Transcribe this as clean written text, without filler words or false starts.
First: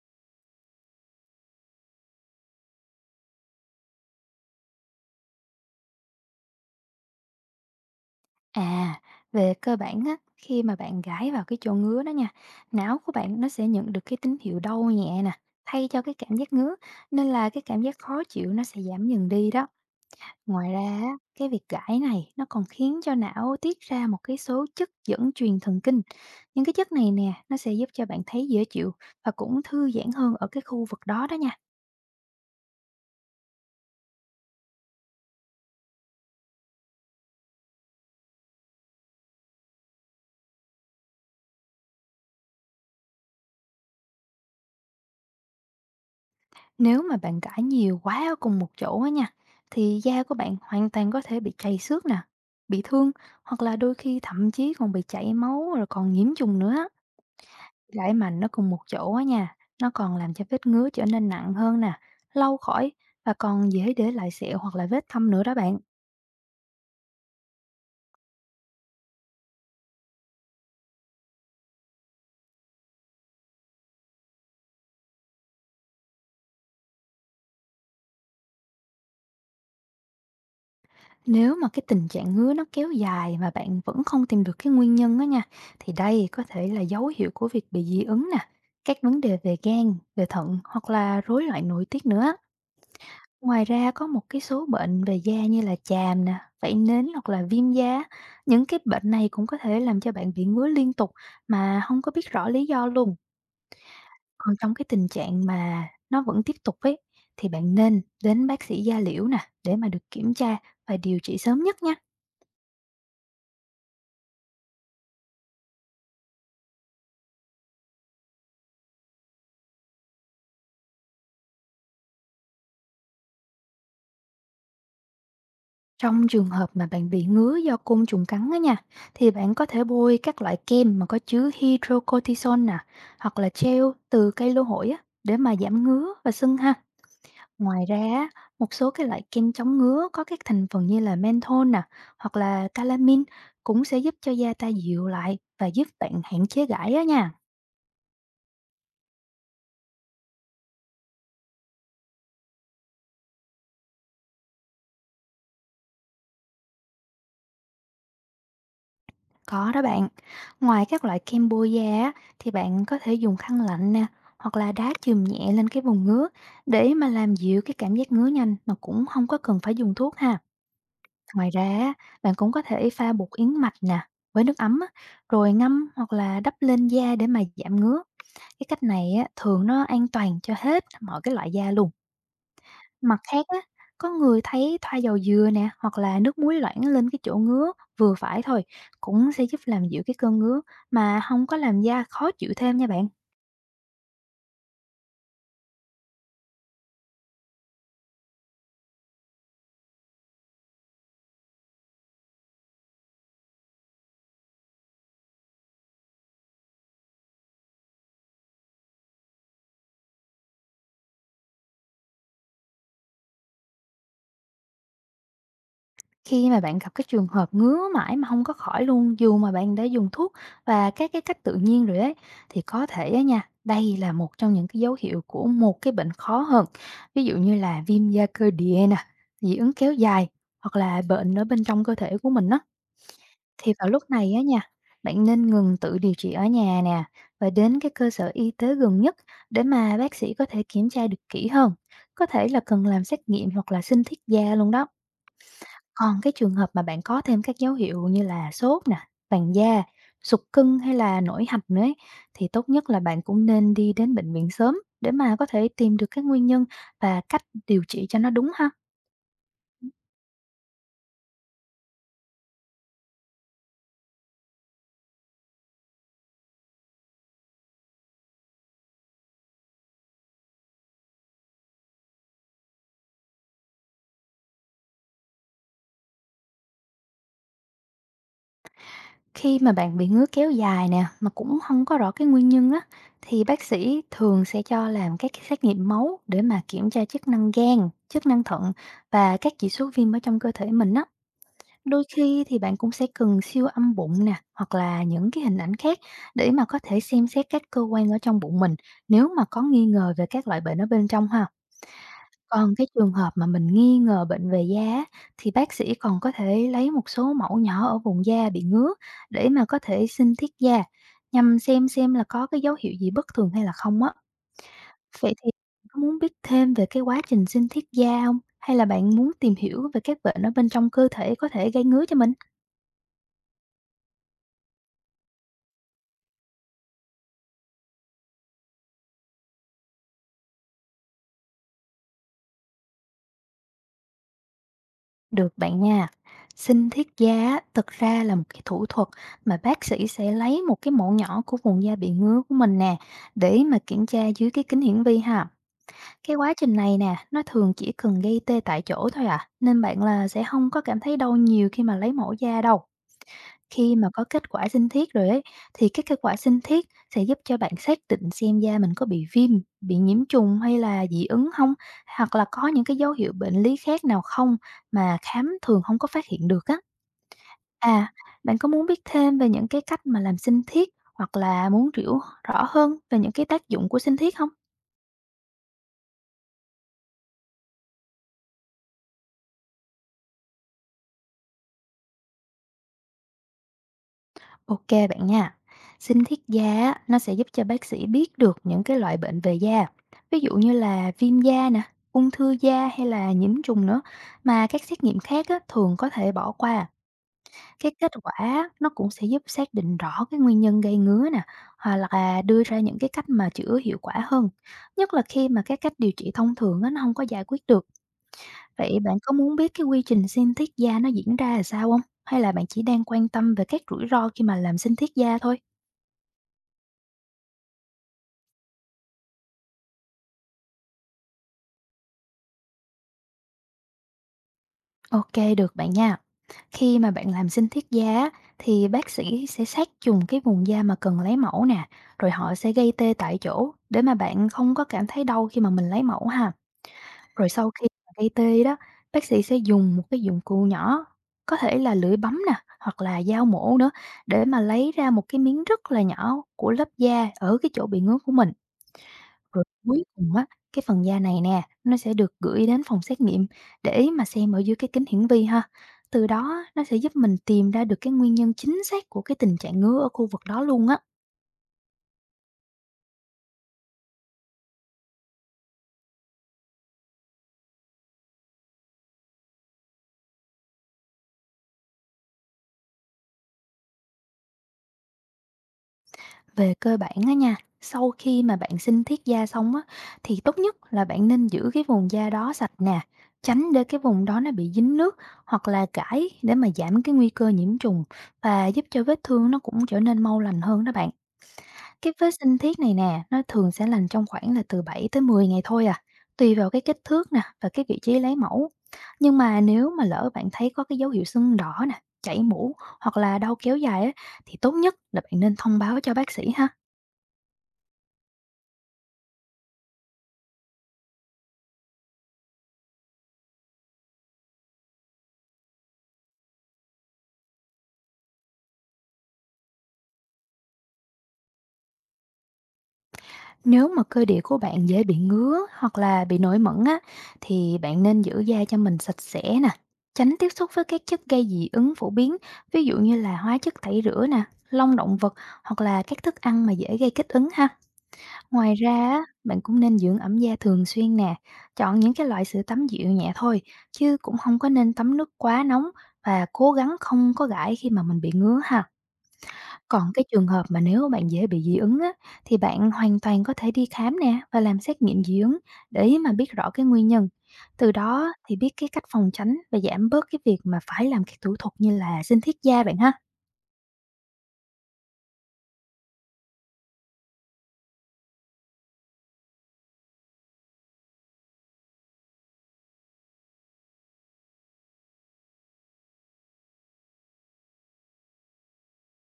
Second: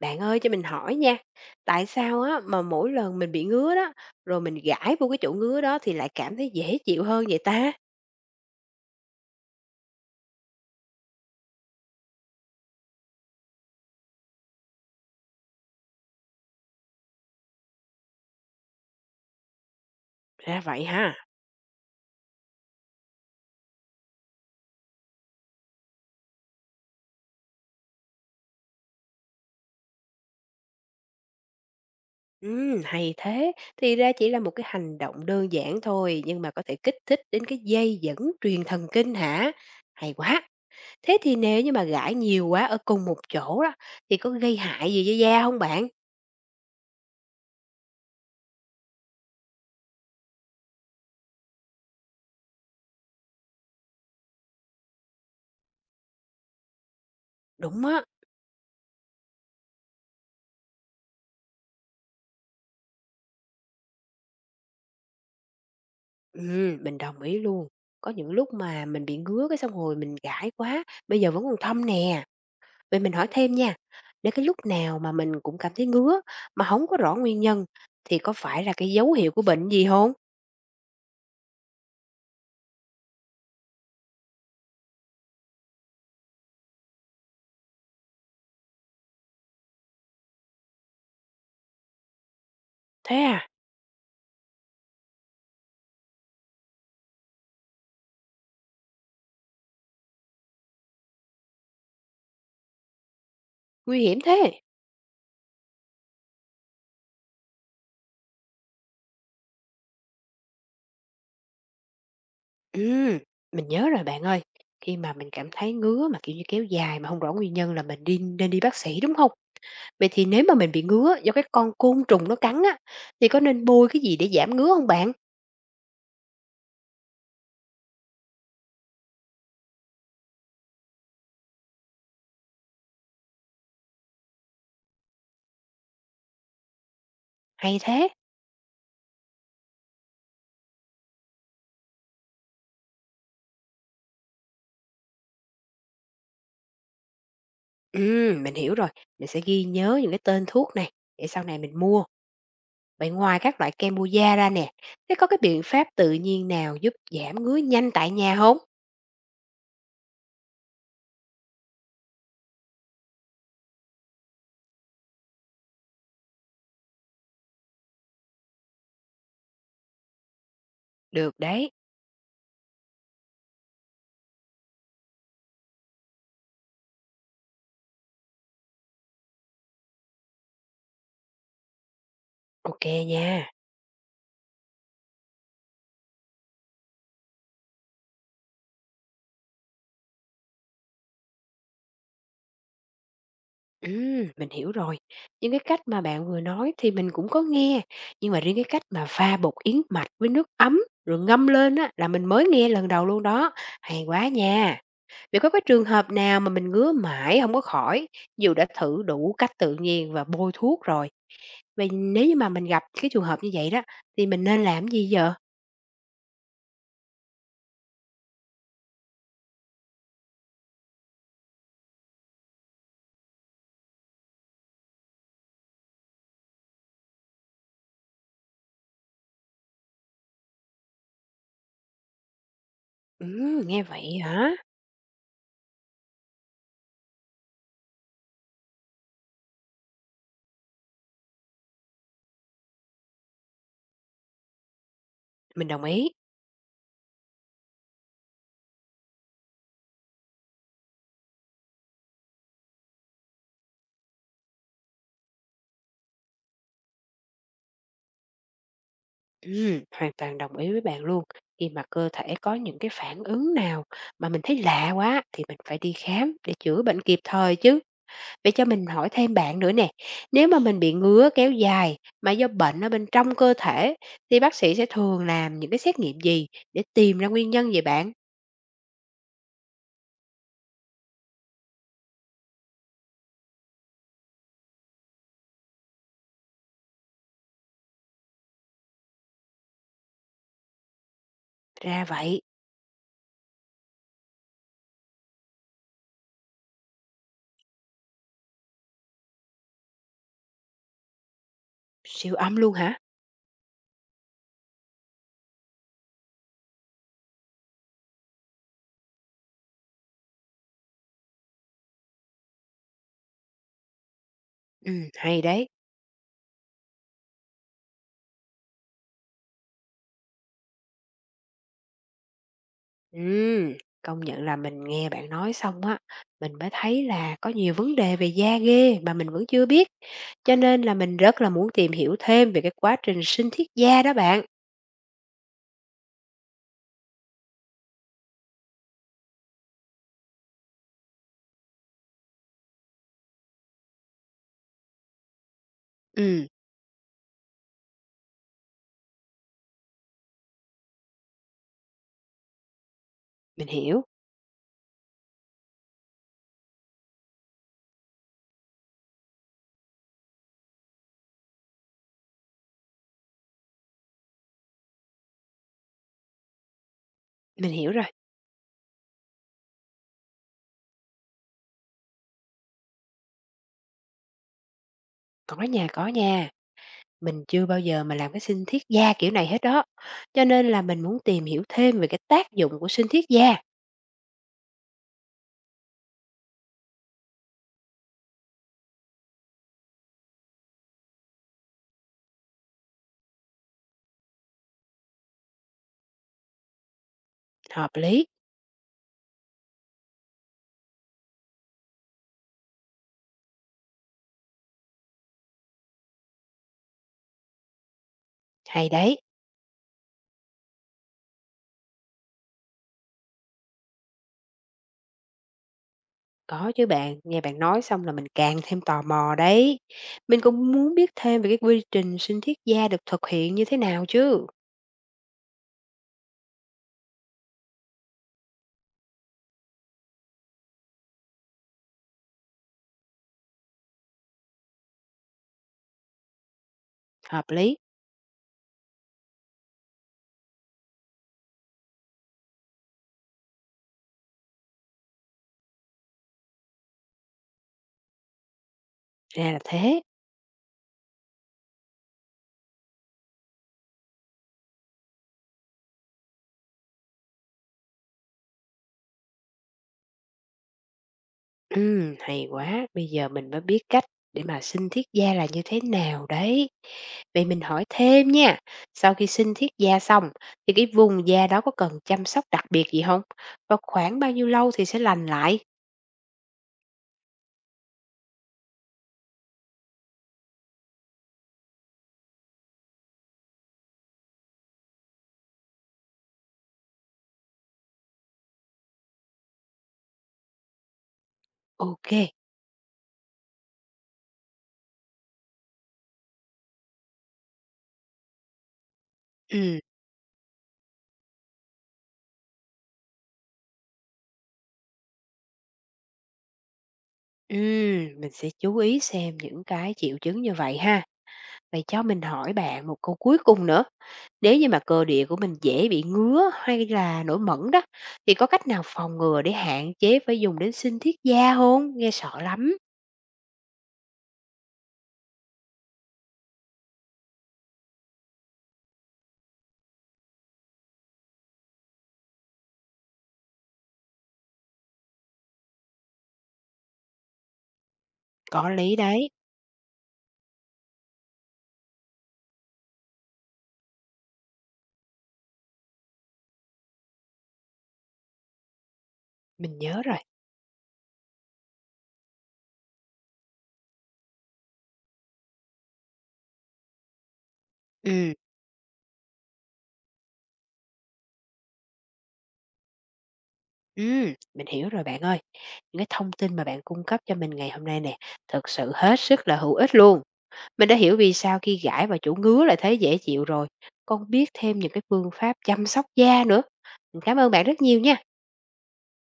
Bạn ơi cho mình hỏi nha, tại sao á mà mỗi lần mình bị ngứa đó, rồi mình gãi vô cái chỗ ngứa đó thì lại cảm thấy dễ chịu hơn vậy ta? À, về cơ bản á, khi mà bạn gãi vào cái chỗ ngứa đó nha, não của bạn nó sẽ nhận được cái tín hiệu đau nhẹ nè, thay cho cái cảm giác ngứa, nên là cái cảm giác khó chịu nó sẽ giảm dần đi đó. Ra Ngoài ra, vậy ha. á, cái việc gãi này nó còn khiến cho não tiết ra một cái số chất dẫn truyền thần kinh. Những cái chất này nè, nó sẽ giúp cho bạn thấy dễ chịu và cũng thư giãn hơn ở cái khu vực đó đó nha. Hay thế. Thì ra chỉ là một cái hành động đơn giản thôi nhưng mà có thể kích thích đến cái dây dẫn truyền thần kinh hả? Hay quá. Thế thì nếu như mà gãi nhiều quá ở cùng một chỗ đó thì có gây hại gì cho da không bạn? Nếu mà bạn cãi nhiều quá ở cùng một chỗ á nha, thì da của bạn hoàn toàn có thể bị trầy xước nè, bị thương hoặc là đôi khi thậm chí còn bị chảy máu rồi còn nhiễm trùng nữa á. Đúng á. Cãi mạnh nó cùng một chỗ á nha, nó còn làm cho vết ngứa trở nên nặng hơn nè, lâu khỏi và còn dễ để lại sẹo hoặc là vết thâm nữa đó bạn. Mình đồng ý luôn. Có những lúc mà mình bị ngứa cái xong rồi mình gãi quá, bây giờ vẫn còn thâm nè. Vậy mình hỏi thêm nha, nếu cái lúc nào mà mình cũng cảm thấy ngứa mà không có rõ nguyên nhân thì có phải là cái dấu hiệu của bệnh gì hông? Nếu mà cái tình trạng ngứa nó kéo dài mà bạn vẫn không tìm được cái nguyên nhân á nha, thì đây có thể là dấu hiệu của việc bị dị ứng nè, các vấn đề về gan, về thận hoặc là rối loạn nội tiết nữa. Thế à, Ngoài ra có một cái số bệnh về da như là chàm nè, vảy nến hoặc là viêm da. Những cái bệnh này cũng có thể làm cho bạn bị ngứa liên tục mà không có biết rõ lý do luôn. nguy hiểm Còn thế. trong cái tình trạng mà nó vẫn tiếp tục ấy, thì bạn nên đến bác sĩ da liễu nè, để mà được kiểm tra và điều trị sớm nhất nha. Ừm, mình nhớ rồi bạn ơi. Khi mà mình cảm thấy ngứa mà kiểu như kéo dài mà không rõ nguyên nhân là mình đi nên đi bác sĩ, đúng không? Vậy thì nếu mà mình bị ngứa do cái con côn trùng nó cắn á, thì có nên bôi cái gì để giảm ngứa không bạn? Trong trường hợp mà bạn bị ngứa do côn trùng cắn á nha, thì bạn có thể bôi các loại kem mà có chứa hydrocortisone nè, hoặc là gel từ cây lô hội á, để mà giảm ngứa và sưng ha. Hay Ngoài ra, thế. á, một số cái loại kem chống ngứa có các thành phần như là menthol nè, hoặc là calamine cũng sẽ giúp cho da ta dịu lại và giúp bạn hạn chế gãi á nha. Mình hiểu rồi, mình sẽ ghi nhớ những cái tên thuốc này để sau này mình mua. Vậy ngoài các loại kem bôi da ra nè, thế có cái biện pháp tự nhiên nào giúp giảm ngứa nhanh tại nhà không? Có đó bạn. Ngoài các loại kem bôi da á, thì bạn có thể dùng khăn lạnh nè, hoặc là đá chườm nhẹ lên cái vùng ngứa để mà làm dịu cái cảm giác ngứa nhanh mà cũng không có cần phải dùng thuốc ha. Được Ngoài ra đấy, á, bạn cũng có thể pha bột yến mạch nè với nước ấm á, rồi ngâm hoặc là đắp lên da để mà giảm ngứa. Cái cách này á, thường nó an toàn cho hết mọi cái loại da luôn. ok Mặt nha. khác á, có người thấy thoa dầu dừa nè hoặc là nước muối loãng lên cái chỗ ngứa vừa phải thôi cũng sẽ giúp làm dịu cái cơn ngứa mà không có làm da khó chịu thêm nha bạn. Mình hiểu rồi. Những cái cách mà bạn vừa nói thì mình cũng có nghe, nhưng mà riêng cái cách mà pha bột yến mạch với nước ấm rồi ngâm lên á là mình mới nghe lần đầu luôn đó. Hay quá nha. Vậy có cái trường hợp nào mà mình ngứa mãi không có khỏi, dù đã thử đủ cách tự nhiên và bôi thuốc rồi, vậy nếu như mà mình gặp cái trường hợp như vậy đó thì mình nên làm gì giờ? Khi mà bạn gặp cái trường hợp ngứa mãi mà không có khỏi luôn, dù mà bạn đã dùng thuốc và các cái cách tự nhiên rồi đấy, thì có thể á nha, đây là một trong những cái dấu hiệu của một cái bệnh khó hơn. Ví dụ như là viêm da cơ địa nè, dị ứng kéo dài hoặc là bệnh ở bên trong cơ thể của mình đó. Thì Nghe vào lúc vậy này á hả? nha, bạn nên ngừng tự điều trị ở nhà nè và đến cái cơ sở y tế gần nhất để mà bác sĩ có thể kiểm tra được kỹ hơn, có thể là cần làm xét nghiệm hoặc là sinh thiết da luôn đó. Mình đồng ý. Còn cái trường hợp mà bạn có thêm các dấu hiệu như là sốt nè, vàng da, sụt cân hay là nổi hạch nữa ấy, thì tốt nhất là bạn cũng nên đi đến bệnh viện sớm để mà có thể tìm được cái nguyên nhân và cách điều trị cho nó đúng ha. Hoàn toàn đồng ý với bạn luôn. Khi mà cơ thể có những cái phản ứng nào mà mình thấy lạ quá thì mình phải đi khám để chữa bệnh kịp thời chứ. Vậy cho mình hỏi thêm bạn nữa nè, nếu mà mình bị ngứa kéo dài mà do bệnh ở bên trong cơ thể thì bác sĩ sẽ thường làm những cái xét nghiệm gì để tìm ra nguyên nhân vậy bạn? Khi mà bạn bị ngứa kéo dài nè mà cũng không có rõ cái nguyên nhân á, thì bác sĩ thường sẽ cho làm các cái xét nghiệm máu để mà kiểm tra chức năng gan, chức năng thận và các chỉ số viêm ở trong cơ thể mình á. Đôi Ra vậy, khi thì bạn cũng sẽ cần siêu âm bụng nè, hoặc là những cái hình ảnh khác để mà có thể xem xét các cơ quan ở trong bụng mình nếu mà có nghi ngờ về các loại bệnh ở bên trong ha. siêu âm luôn Còn cái hả? trường hợp mà mình nghi ngờ bệnh về da á, thì bác sĩ còn có thể lấy một số mẫu nhỏ ở vùng da bị ngứa để mà có thể xin thiết da, nhằm xem là có cái dấu hiệu gì bất thường hay là không á. Vậy Hay thì đấy. có muốn biết thêm về cái quá trình sinh thiết da không? Hay là bạn muốn tìm hiểu về các bệnh ở bên trong cơ thể có thể gây ngứa cho mình? Ừm, công nhận là mình nghe bạn nói xong á, mình mới thấy là có nhiều vấn đề về da ghê mà mình vẫn chưa biết. Cho nên là mình rất là muốn tìm hiểu thêm về cái quá trình sinh thiết da đó bạn. Được bạn nha. Sinh thiết da á, thực ra là một cái thủ thuật mà bác sĩ sẽ lấy một cái mẫu nhỏ của vùng da bị ngứa của mình nè, để mà kiểm tra dưới cái kính hiển vi ha. Cái Ừm, quá trình này nè, nó thường chỉ cần gây tê tại chỗ thôi à, nên bạn là sẽ không có cảm thấy đau nhiều khi mà lấy mẫu da đâu. mình Khi hiểu, mà có kết quả sinh thiết rồi ấy, thì cái kết quả sinh thiết sẽ giúp cho bạn xác định xem da mình có bị viêm, bị nhiễm trùng hay là dị ứng không, hoặc là có những cái dấu hiệu bệnh lý khác nào không mà khám thường không có phát hiện được á. mình hiểu rồi. À, bạn có muốn biết thêm về những cái cách mà làm sinh thiết hoặc là muốn hiểu rõ hơn về những cái tác dụng của sinh thiết không? Có nha, có nha. Mình chưa bao giờ mà làm cái sinh thiết da kiểu này hết đó. Cho nên là mình muốn tìm hiểu thêm về cái tác dụng của sinh thiết da. Ok bạn nha. Sinh thiết da á, nó sẽ giúp cho bác sĩ biết được những cái loại bệnh về da. Ví dụ như là viêm da nè, ung thư da hay là nhiễm trùng nữa mà các xét nghiệm khác á, thường có thể bỏ qua. Hợp Cái kết lý, quả á, nó cũng sẽ giúp xác định rõ cái nguyên nhân gây ngứa nè, hoặc là đưa ra những cái cách mà chữa hiệu quả hơn. Nhất là khi mà các cách điều trị thông thường á, nó không có giải quyết được. hay Vậy đấy. bạn có muốn biết cái quy trình sinh thiết da nó diễn ra là sao không? Hay là bạn chỉ đang quan tâm về các rủi ro khi mà làm sinh thiết da thôi? Có chứ bạn, nghe bạn nói xong là mình càng thêm tò mò đấy. Mình cũng muốn biết thêm về cái quy trình sinh thiết da được thực hiện như thế nào chứ. OK, được bạn nha. Khi mà bạn làm sinh thiết da á, thì bác sĩ sẽ sát trùng cái vùng da mà cần lấy mẫu nè, rồi họ sẽ gây tê tại chỗ để mà bạn không có cảm thấy đau khi mà mình lấy mẫu ha. Rồi Hợp sau lý, khi mà gây tê đó, bác sĩ sẽ dùng một cái dụng cụ nhỏ, có thể là lưỡi bấm nè, hoặc là dao mổ nữa để mà lấy ra một cái miếng rất là nhỏ của lớp da ở cái chỗ bị ngứa của mình. ra là Rồi thế. cuối cùng á, cái phần da này nè, nó sẽ được gửi đến phòng xét nghiệm để mà xem ở dưới cái kính hiển vi ha. Từ đó á, nó sẽ giúp mình tìm ra được cái nguyên nhân chính xác của cái tình trạng ngứa ở khu vực đó luôn á. Ừ, hay quá, bây giờ mình mới biết cách để mà sinh thiết da là như thế nào đấy. Vậy mình hỏi thêm nha, sau khi sinh thiết da xong thì cái vùng da đó có cần chăm sóc đặc biệt gì không? Và khoảng bao nhiêu lâu thì sẽ lành lại? Về cơ bản á nha, sau khi mà bạn sinh thiết da xong á, thì tốt nhất là bạn nên giữ cái vùng da đó sạch nè, tránh để cái vùng đó nó bị dính nước hoặc là gãi để mà giảm cái nguy cơ nhiễm trùng và giúp cho vết thương nó cũng trở nên mau lành hơn đó bạn. Cái vết Ok, sinh thiết này nè, nó thường sẽ lành trong khoảng là từ 7 tới 10 ngày thôi à, tùy vào cái kích thước nè và cái vị trí lấy mẫu. Nhưng mà ừ, nếu mà lỡ bạn thấy có cái dấu hiệu sưng đỏ nè, chảy mũ hoặc là đau kéo dài á, thì tốt nhất là bạn nên thông báo cho bác sĩ ha. ừ, mình sẽ chú ý xem những cái triệu chứng như vậy ha. Vậy cho mình hỏi bạn một câu cuối cùng nữa, nếu như mà cơ địa của mình dễ bị ngứa hay là nổi mẩn đó, thì có cách nào phòng ngừa để hạn chế phải dùng đến sinh thiết da hông? Nghe sợ lắm. Nếu mà cơ địa của bạn dễ bị ngứa hoặc là bị nổi mẩn á, thì bạn nên giữ da cho mình sạch sẽ nè, tránh tiếp xúc với các chất gây dị ứng phổ biến, ví dụ như là hóa chất tẩy rửa nè, lông động vật hoặc là các thức ăn mà dễ gây kích ứng ha. Có Ngoài lý ra á, đấy, bạn cũng nên dưỡng ẩm da thường xuyên nè, chọn những cái loại sữa tắm dịu nhẹ thôi, chứ cũng không có nên tắm nước quá nóng và cố gắng không có gãi khi mà mình bị ngứa ha. mình nhớ Còn rồi. cái trường hợp mà nếu bạn dễ bị dị ứng á, thì bạn hoàn toàn có thể đi khám nè và làm xét nghiệm dị ứng để mà biết rõ cái nguyên nhân. Từ đó Ừm, thì biết cái cách phòng tránh và giảm bớt cái việc mà phải làm các thủ thuật như là sinh thiết da bạn ha. Mình hiểu rồi bạn ơi. Những cái thông tin mà bạn cung cấp cho mình ngày hôm nay nè, thực sự hết sức là hữu ích luôn. Mình đã hiểu vì sao khi gãi vào chỗ ngứa lại thấy dễ chịu rồi, còn biết thêm những cái phương pháp chăm sóc da nữa. Mình cảm ơn bạn rất nhiều nha.